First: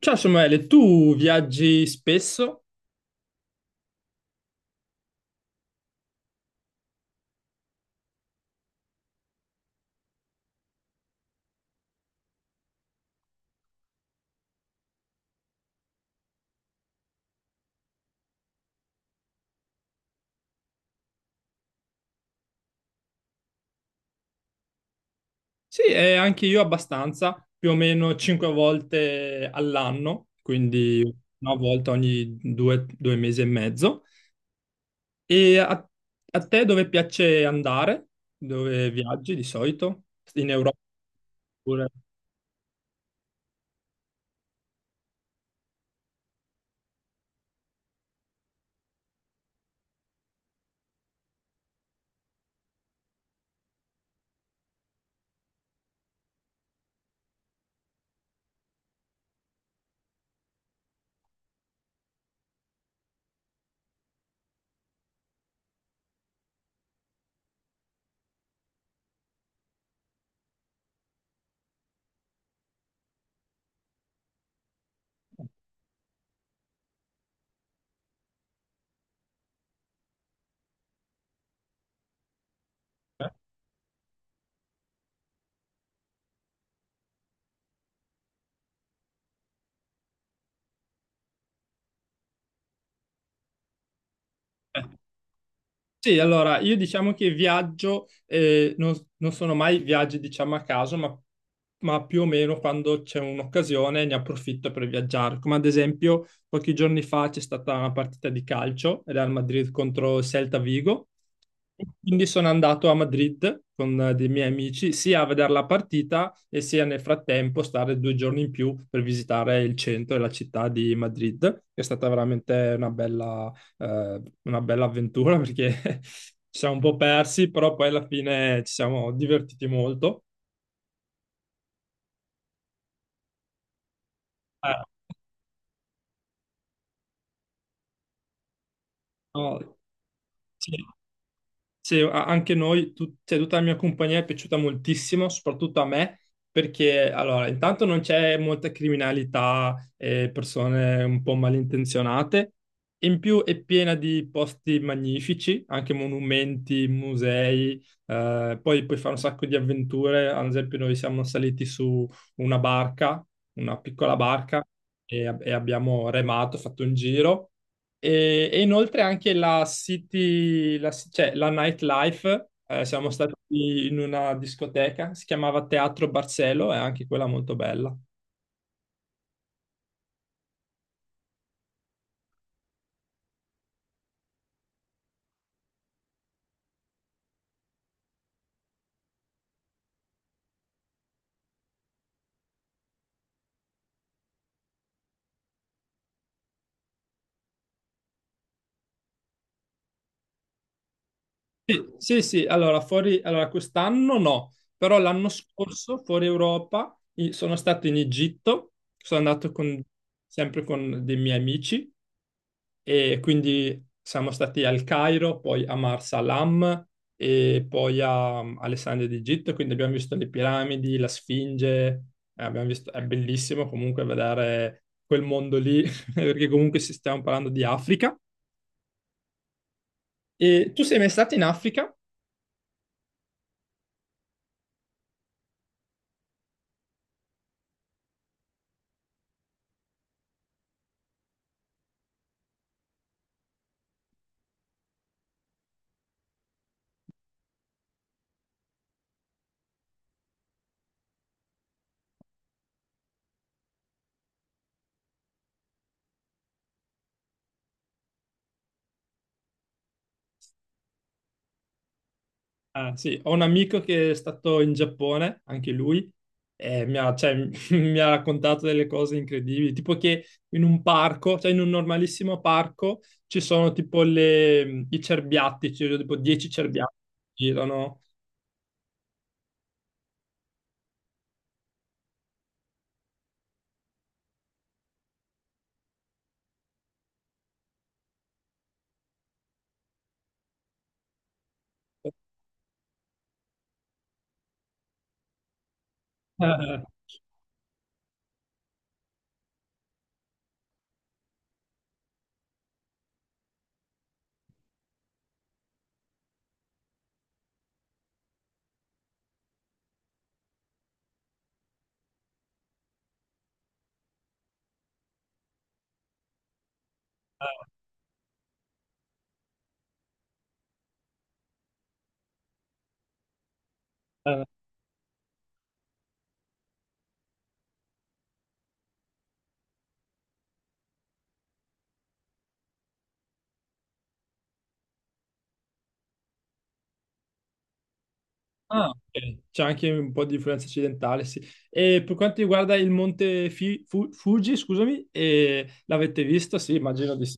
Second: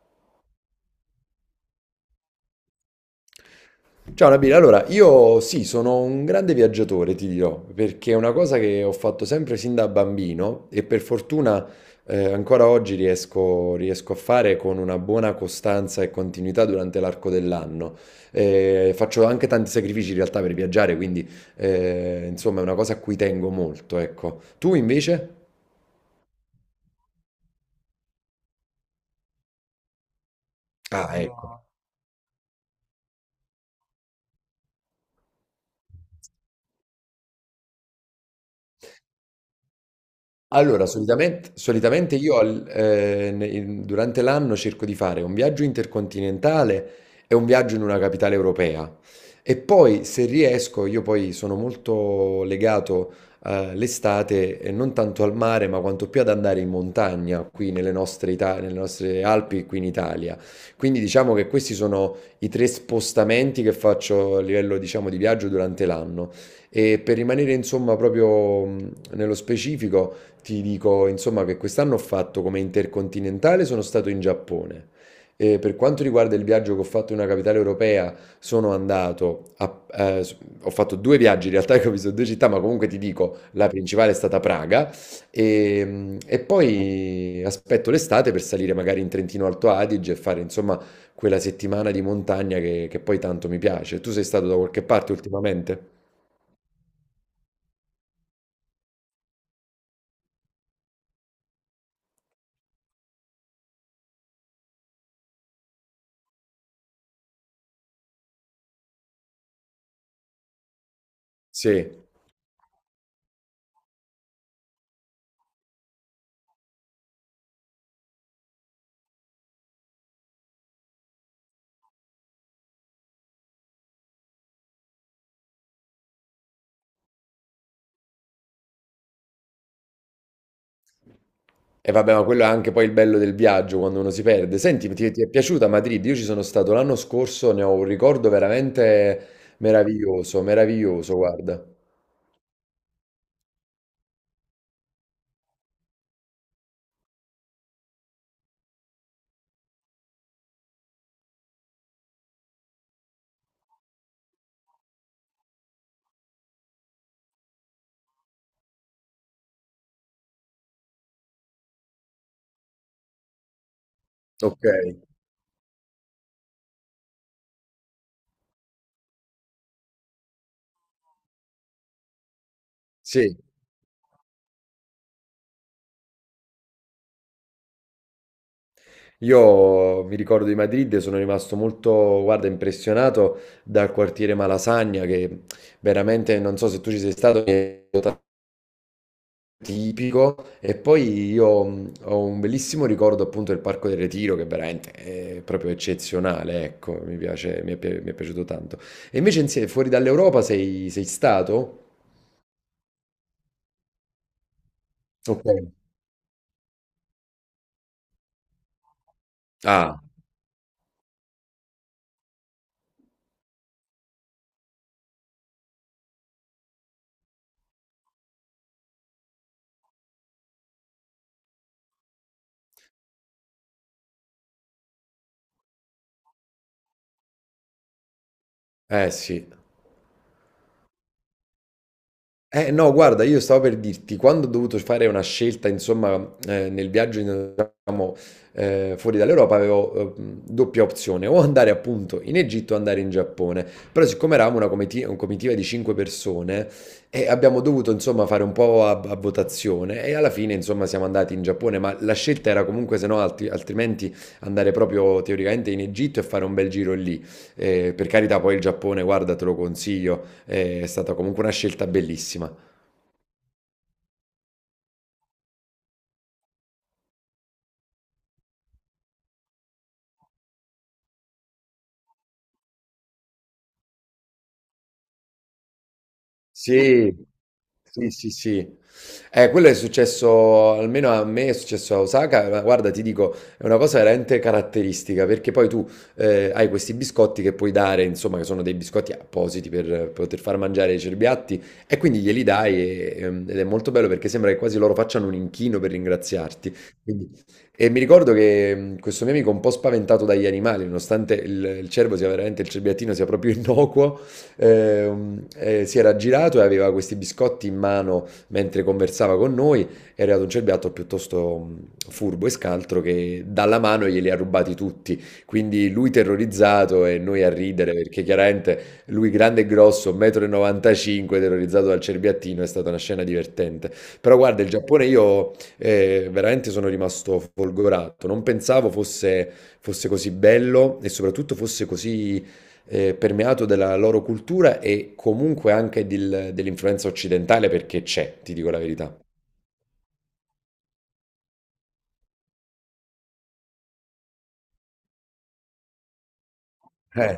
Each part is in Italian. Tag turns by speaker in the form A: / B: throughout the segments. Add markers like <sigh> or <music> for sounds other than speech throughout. A: Ciao Samuele, tu viaggi spesso?
B: Ciao Nabila, allora io sì, sono un grande viaggiatore, ti dirò, perché è una cosa che ho fatto sempre sin da bambino e per fortuna ancora oggi riesco a fare con una buona costanza e continuità durante l'arco dell'anno. Faccio anche tanti sacrifici in realtà per viaggiare, quindi insomma è una cosa a cui tengo molto, ecco. Tu invece?
A: Sì, e anche io abbastanza, più o meno cinque volte all'anno, quindi
B: Ah,
A: una
B: ecco.
A: volta ogni due, due mesi e mezzo. E a te dove piace andare? Dove viaggi di solito? In Europa
B: Allora, solitamente,
A: pure?
B: solitamente io al- ne- in- durante l'anno cerco di fare un viaggio intercontinentale e un viaggio in una capitale europea. E poi, se riesco, io poi sono molto legato all'estate, e non tanto al mare, ma quanto più ad andare in montagna, qui nelle nostre Alpi, qui in Italia. Quindi diciamo che questi sono i tre spostamenti che faccio a livello, diciamo, di viaggio durante l'anno. E per rimanere, insomma, proprio nello specifico. Ti dico, insomma, che quest'anno ho fatto come intercontinentale, sono stato in Giappone. E per quanto riguarda il viaggio che ho fatto in una capitale europea, sono andato ho fatto due viaggi in realtà che ho visto due città, ma comunque ti dico, la principale è stata Praga e poi aspetto l'estate per salire magari in Trentino Alto Adige e fare insomma quella settimana di montagna che poi tanto mi piace. Tu sei stato da
A: Eh.
B: qualche parte ultimamente?
A: Sì, allora io diciamo che viaggio, non sono mai viaggi diciamo a caso, ma più o meno quando c'è un'occasione ne approfitto per viaggiare. Come ad esempio pochi giorni fa c'è stata una partita di calcio, Real Madrid contro Celta Vigo, e
B: Sì.
A: quindi sono andato a Madrid con dei miei amici sia a vedere la partita e sia nel frattempo stare due giorni in più per visitare il centro e la città di Madrid, che è stata veramente una bella avventura perché <laughs> ci siamo un po' persi, però poi alla fine ci siamo divertiti molto.
B: E vabbè, ma quello è anche poi il bello del viaggio quando uno si perde.
A: Eh,
B: Senti, ti è piaciuta Madrid? Io ci sono stato l'anno scorso, ne ho un ricordo veramente
A: no,
B: meraviglioso,
A: sì.
B: meraviglioso, guarda.
A: Sì, anche noi, cioè, tutta la mia compagnia è piaciuta moltissimo, soprattutto a me, perché allora, intanto non c'è molta criminalità e persone un po' malintenzionate, in più è piena di posti magnifici, anche monumenti, musei, poi puoi fare un sacco di avventure, ad esempio noi siamo saliti su una barca, una piccola
B: Ok,
A: barca, e abbiamo remato, fatto un giro. E inoltre anche la city, cioè la nightlife, siamo stati
B: sì.
A: in una discoteca, si chiamava Teatro Barcelo, è anche quella molto bella.
B: Io mi ricordo di Madrid, e sono rimasto molto, guarda, impressionato dal quartiere Malasagna, che veramente, non so se tu ci sei stato, mi è tipico. E poi io ho un bellissimo ricordo appunto del Parco del Retiro, che veramente è proprio eccezionale, ecco, mi piace, mi è piaciuto tanto. E invece fuori dall'Europa sei stato?
A: Sì, sì, sì, allora fuori, allora quest'anno no, però l'anno
B: Ok.
A: scorso fuori Europa sono stato in Egitto, sono andato con,
B: Ah,
A: sempre con dei miei amici e quindi siamo stati al Cairo, poi a Marsalam e poi a Alessandria d'Egitto, quindi abbiamo visto le piramidi, la Sfinge, è bellissimo comunque vedere quel mondo lì, <laughs> perché comunque stiamo parlando di Africa.
B: eh sì.
A: E tu sei mai stato in Africa?
B: Eh no, guarda, io stavo per dirti, quando ho dovuto fare una scelta, insomma, nel viaggio, diciamo, fuori dall'Europa, avevo doppia opzione, o andare appunto in Egitto o andare in Giappone. Però siccome eravamo una comitiva di cinque persone, abbiamo dovuto, insomma, fare un po' a votazione e alla fine, insomma, siamo andati in Giappone, ma la scelta era comunque, se no, altrimenti andare proprio teoricamente in Egitto e fare un bel giro lì. Per carità, poi il Giappone, guarda, te lo consiglio, è stata comunque una scelta bellissima.
A: Ah, sì, ho un amico che è stato in Giappone, anche lui, e mi ha, cioè, <laughs> mi ha raccontato delle cose incredibili, tipo che in un parco, cioè in un normalissimo parco, ci sono tipo i cerbiatti, ci sono tipo 10 cerbiatti
B: Sì,
A: che girano.
B: sì, sì, sì. Quello è successo, almeno a me è successo a Osaka, ma guarda, ti dico, è una cosa veramente caratteristica, perché poi tu hai questi biscotti che puoi dare, insomma, che sono dei biscotti appositi per poter far mangiare ai cerbiatti, e quindi glieli dai ed è molto bello perché sembra che quasi loro facciano un inchino per ringraziarti.
A: <laughs>
B: Quindi- E mi ricordo che questo mio amico un po' spaventato dagli animali, nonostante il cerbiattino sia proprio <laughs> innocuo, eh, si era girato e aveva questi biscotti in mano mentre conversava con noi. È arrivato un cerbiatto piuttosto furbo e scaltro che dalla mano glieli ha rubati tutti. Quindi lui terrorizzato e noi a ridere perché chiaramente lui grande e grosso, 1,95 m, terrorizzato dal cerbiattino, è stata una scena divertente. Però
A: Eh, eh,
B: guarda, il Giappone io veramente sono rimasto folgorato, non pensavo fosse così bello e soprattutto fosse così permeato della loro cultura e comunque anche dell'influenza occidentale perché c'è, ti dico la
A: ah,
B: verità.
A: ok. C'è anche un po' di influenza occidentale, sì. E per quanto riguarda il monte Fuji, scusami, l'avete visto? Sì, immagino di sì.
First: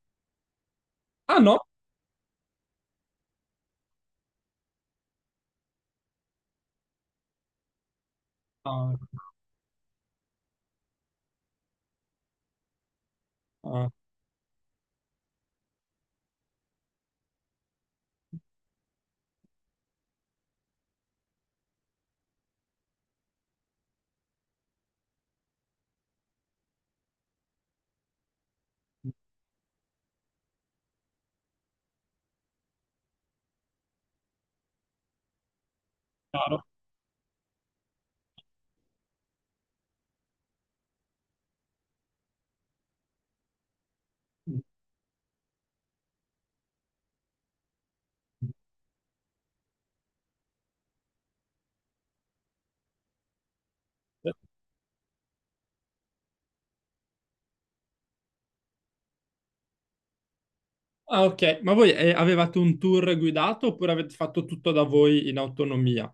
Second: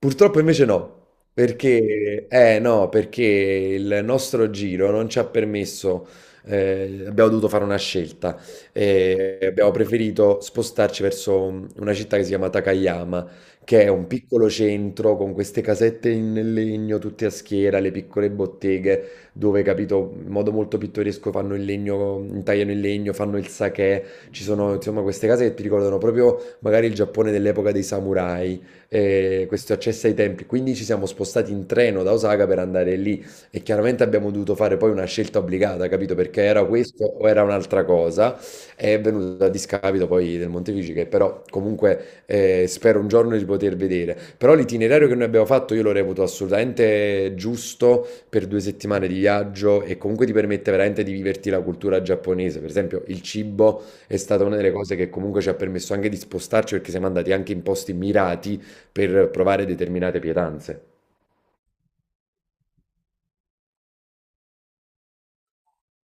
B: Purtroppo invece no,
A: Ah no?
B: perché, no, perché il nostro giro non ci ha permesso, abbiamo dovuto fare una scelta,
A: Ah,
B: abbiamo preferito spostarci verso una città che si chiama Takayama, che è
A: ah,
B: un piccolo centro con queste casette in legno, tutte a schiera, le piccole botteghe, dove, capito, in modo molto pittoresco fanno il legno, intagliano il legno, fanno il sake, ci sono insomma queste case che ti ricordano proprio magari il Giappone dell'epoca dei samurai, questo accesso ai tempi. Quindi ci siamo spostati in treno da Osaka per andare lì e chiaramente abbiamo dovuto fare poi una scelta obbligata, capito? Perché
A: chiaro.
B: era questo o era un'altra cosa. È venuto a discapito poi del Montefici, che però comunque spero un giorno di poter vedere. Però l'itinerario che noi abbiamo fatto io lo reputo assolutamente giusto per 2 settimane di viaggio e comunque ti permette veramente di viverti la cultura giapponese. Per esempio, il cibo è stata una delle cose che comunque ci ha permesso anche di spostarci perché siamo andati anche in posti mirati per provare determinate pietanze.
A: Ah, ok. Ma voi avevate un tour guidato oppure avete fatto tutto da voi in autonomia?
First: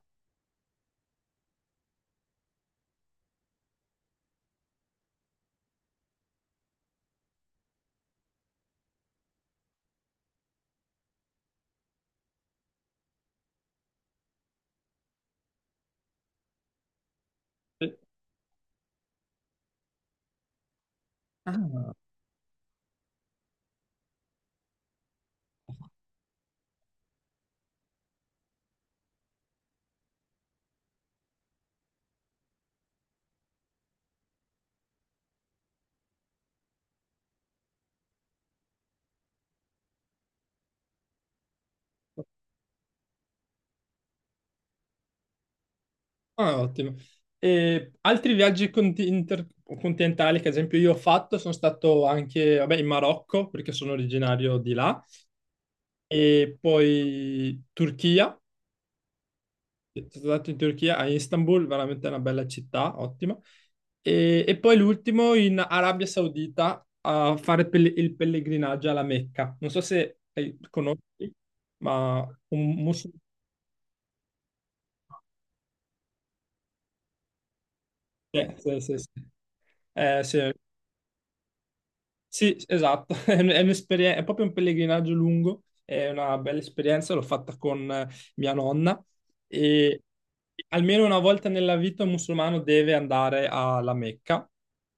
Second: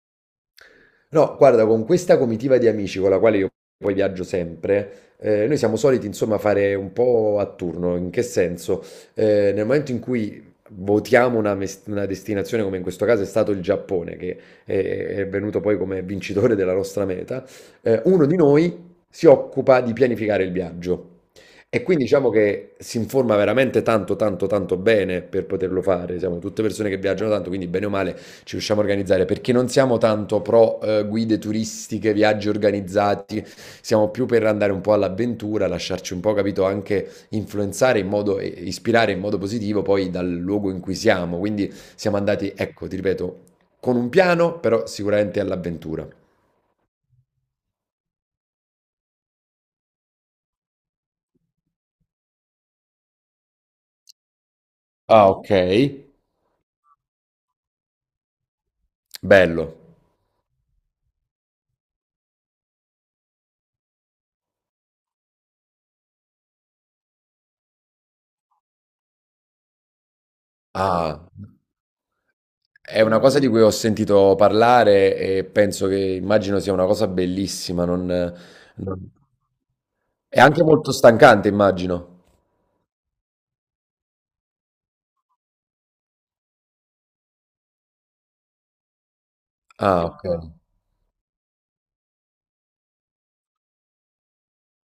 B: No, guarda, con questa comitiva di amici con la quale io poi viaggio sempre, noi siamo soliti insomma fare un po' a turno. In che senso? Nel momento in cui votiamo una destinazione, come in questo caso è stato il Giappone, che è, è venuto poi come vincitore della nostra meta,
A: Sì.
B: uno di noi si occupa di pianificare il viaggio. E
A: Ah.
B: quindi diciamo che si informa veramente tanto, tanto, tanto bene per poterlo fare. Siamo tutte persone che viaggiano tanto, quindi bene o male ci riusciamo a organizzare perché non siamo tanto pro guide turistiche, viaggi organizzati, siamo più per andare un po' all'avventura, lasciarci un po', capito, anche influenzare in modo, e ispirare in modo positivo poi dal luogo in cui siamo. Quindi siamo andati, ecco, ti ripeto, con un piano, però sicuramente all'avventura.
A: Ah, ottimo. E altri viaggi intercontinentali che ad esempio io ho fatto, sono stato anche, vabbè, in Marocco perché sono originario di là
B: Ah, ok.
A: e poi Turchia.
B: Bello.
A: Sono stato in Turchia, a Istanbul, veramente una bella città, ottima. E poi l'ultimo in Arabia Saudita a fare il pellegrinaggio alla Mecca. Non so se
B: Ah.
A: conosci, ma un
B: È una
A: musulmano...
B: cosa di cui ho sentito parlare e penso che immagino sia una cosa bellissima, non,
A: Eh, sì, sì,
B: non-
A: sì.
B: È
A: Sì.
B: anche molto stancante, immagino.
A: Sì, esatto, <laughs> è è è proprio un pellegrinaggio lungo, è una bella esperienza, l'ho fatta con mia nonna e
B: Ah, ok.
A: almeno una volta nella vita un musulmano deve andare alla Mecca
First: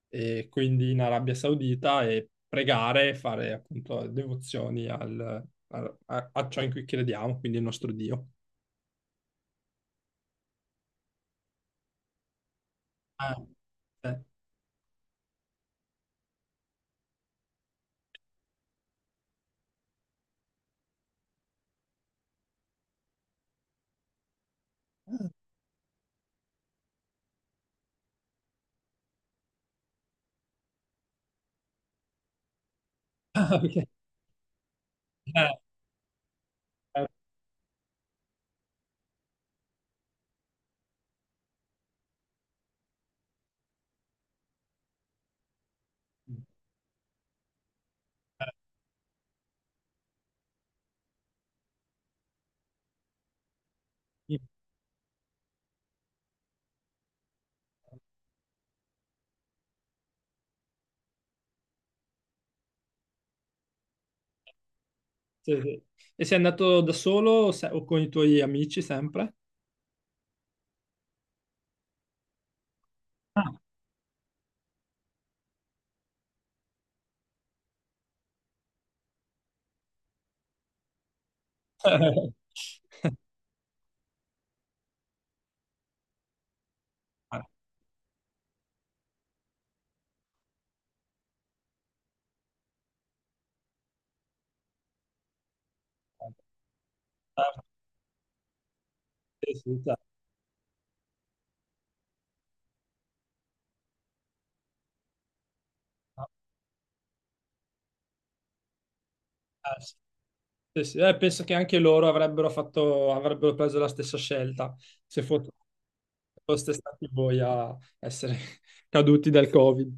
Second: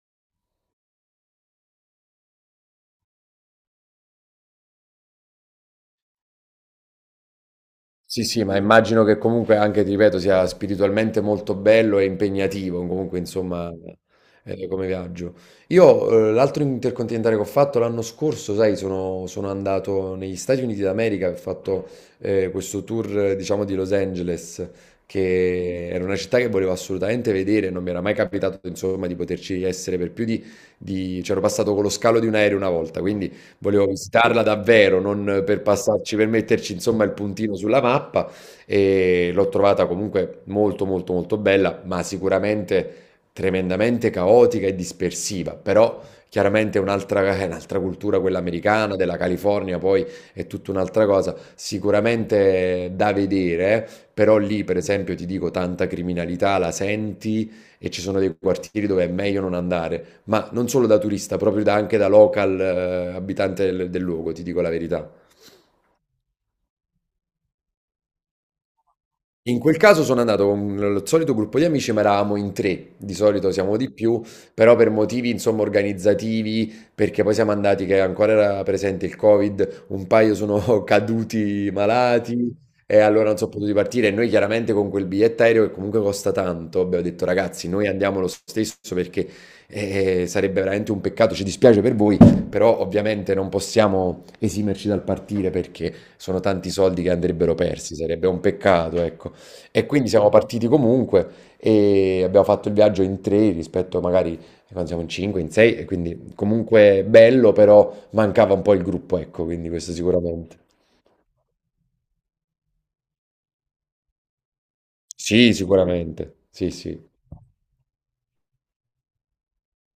A: e quindi in Arabia Saudita e pregare e fare appunto devozioni a ciò in cui crediamo, quindi il nostro
B: Sì,
A: Dio.
B: sì, ma immagino che comunque anche, ti ripeto, sia spiritualmente molto bello e impegnativo, comunque
A: Ah,
B: insomma,
A: eh. <laughs>
B: come viaggio. Io l'altro intercontinentale che ho fatto l'anno scorso, sai, sono andato negli Stati Uniti d'America, ho fatto questo tour, diciamo, di Los Angeles, che era una città che volevo assolutamente vedere, non mi era mai capitato, insomma, di poterci essere per più di… C'ero passato con lo scalo di un aereo una volta, quindi
A: Ah, ok.
B: volevo visitarla davvero, non per passarci, per metterci insomma
A: Eh,
B: il puntino sulla mappa e l'ho trovata comunque molto molto molto bella, ma sicuramente tremendamente caotica e dispersiva, però chiaramente è un'altra <laughs> è un'altra cultura quella americana, della California, poi è tutta un'altra cosa, sicuramente da vedere, eh. Però
A: eh.
B: lì per esempio ti dico tanta criminalità, la senti e ci sono dei quartieri dove è meglio non andare, ma non solo da turista, proprio anche da local, abitante del luogo, ti dico la verità.
A: Sì, sì. E sei andato da solo o o con i tuoi amici sempre?
B: In quel caso sono andato con lo solito gruppo di amici, ma eravamo in 3, di solito
A: Ah.
B: siamo di più, però per motivi insomma organizzativi, perché poi siamo andati che ancora era presente il Covid, un paio sono <laughs> caduti malati e
A: <laughs>
B: allora non sono potuti partire e noi chiaramente con quel biglietto aereo che comunque costa tanto, abbiamo detto
A: Ah,
B: ragazzi, noi andiamo lo stesso perché sarebbe veramente un peccato, ci dispiace per voi, però ovviamente non possiamo esimerci dal partire perché sono
A: certo.
B: tanti soldi che andrebbero persi, sarebbe un peccato, ecco.
A: Sì, sì,
B: E
A: certo.
B: quindi siamo partiti comunque e abbiamo fatto il viaggio in tre rispetto magari quando siamo in cinque, in sei, e quindi comunque bello, però mancava un po' il gruppo, ecco, quindi
A: Ah,
B: questo sicuramente.
A: sì, sì. Penso che anche loro avrebbero fatto, avrebbero preso la stessa scelta se
B: Sì, sicuramente. Sì,
A: foste
B: sì.
A: stati voi a essere <laughs> caduti dal Covid.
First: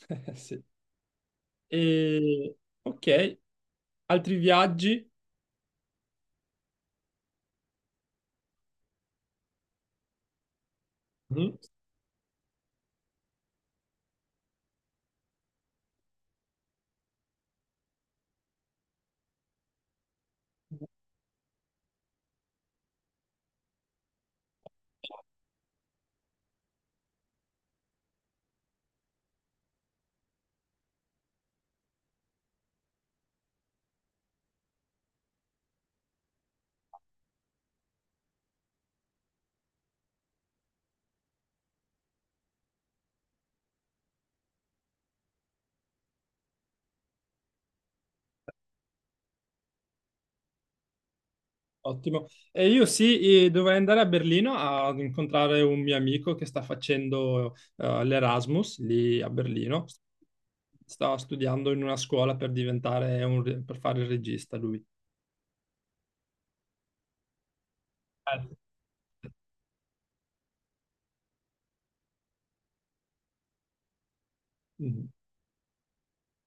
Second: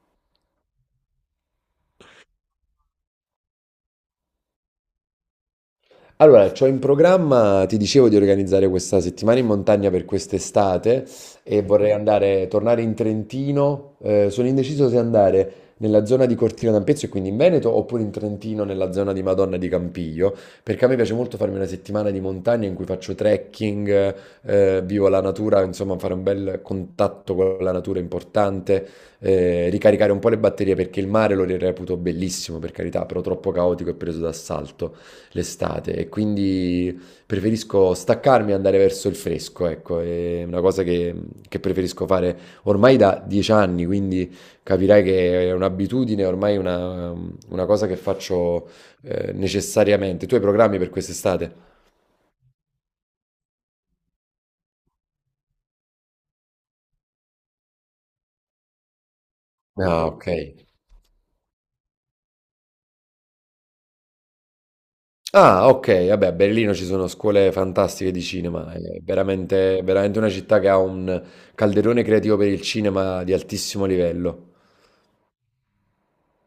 A: <laughs> Sì. E, ok, altri viaggi?
B: Allora, c'ho in programma, ti dicevo di organizzare questa settimana in montagna per quest'estate
A: Mhm.
B: e vorrei andare, tornare in Trentino. Sono indeciso se andare nella zona di Cortina d'Ampezzo e quindi in Veneto oppure in Trentino nella zona di Madonna di Campiglio, perché a me piace molto farmi una settimana di montagna in cui faccio trekking, vivo la natura, insomma fare un bel contatto con la natura è importante, ricaricare un po' le batterie perché il mare lo reputo bellissimo, per carità, però troppo caotico e preso d'assalto l'estate e quindi preferisco staccarmi e andare verso il fresco, ecco, è una cosa che preferisco fare ormai da 10 anni, quindi capirai che è un'abitudine, ormai una cosa che faccio necessariamente. Tu hai programmi per quest'estate?
A: Ottimo. E io sì, dovrei andare a Berlino ad incontrare un mio amico che sta facendo l'Erasmus lì a Berlino.
B: Ah, ok.
A: Sta studiando in una scuola per diventare per fare il regista lui.
B: Ah, ok, vabbè, a Berlino ci sono scuole fantastiche di
A: Eh.
B: cinema, è veramente, veramente una città che ha un calderone creativo per il cinema di altissimo livello.
A: Mhm.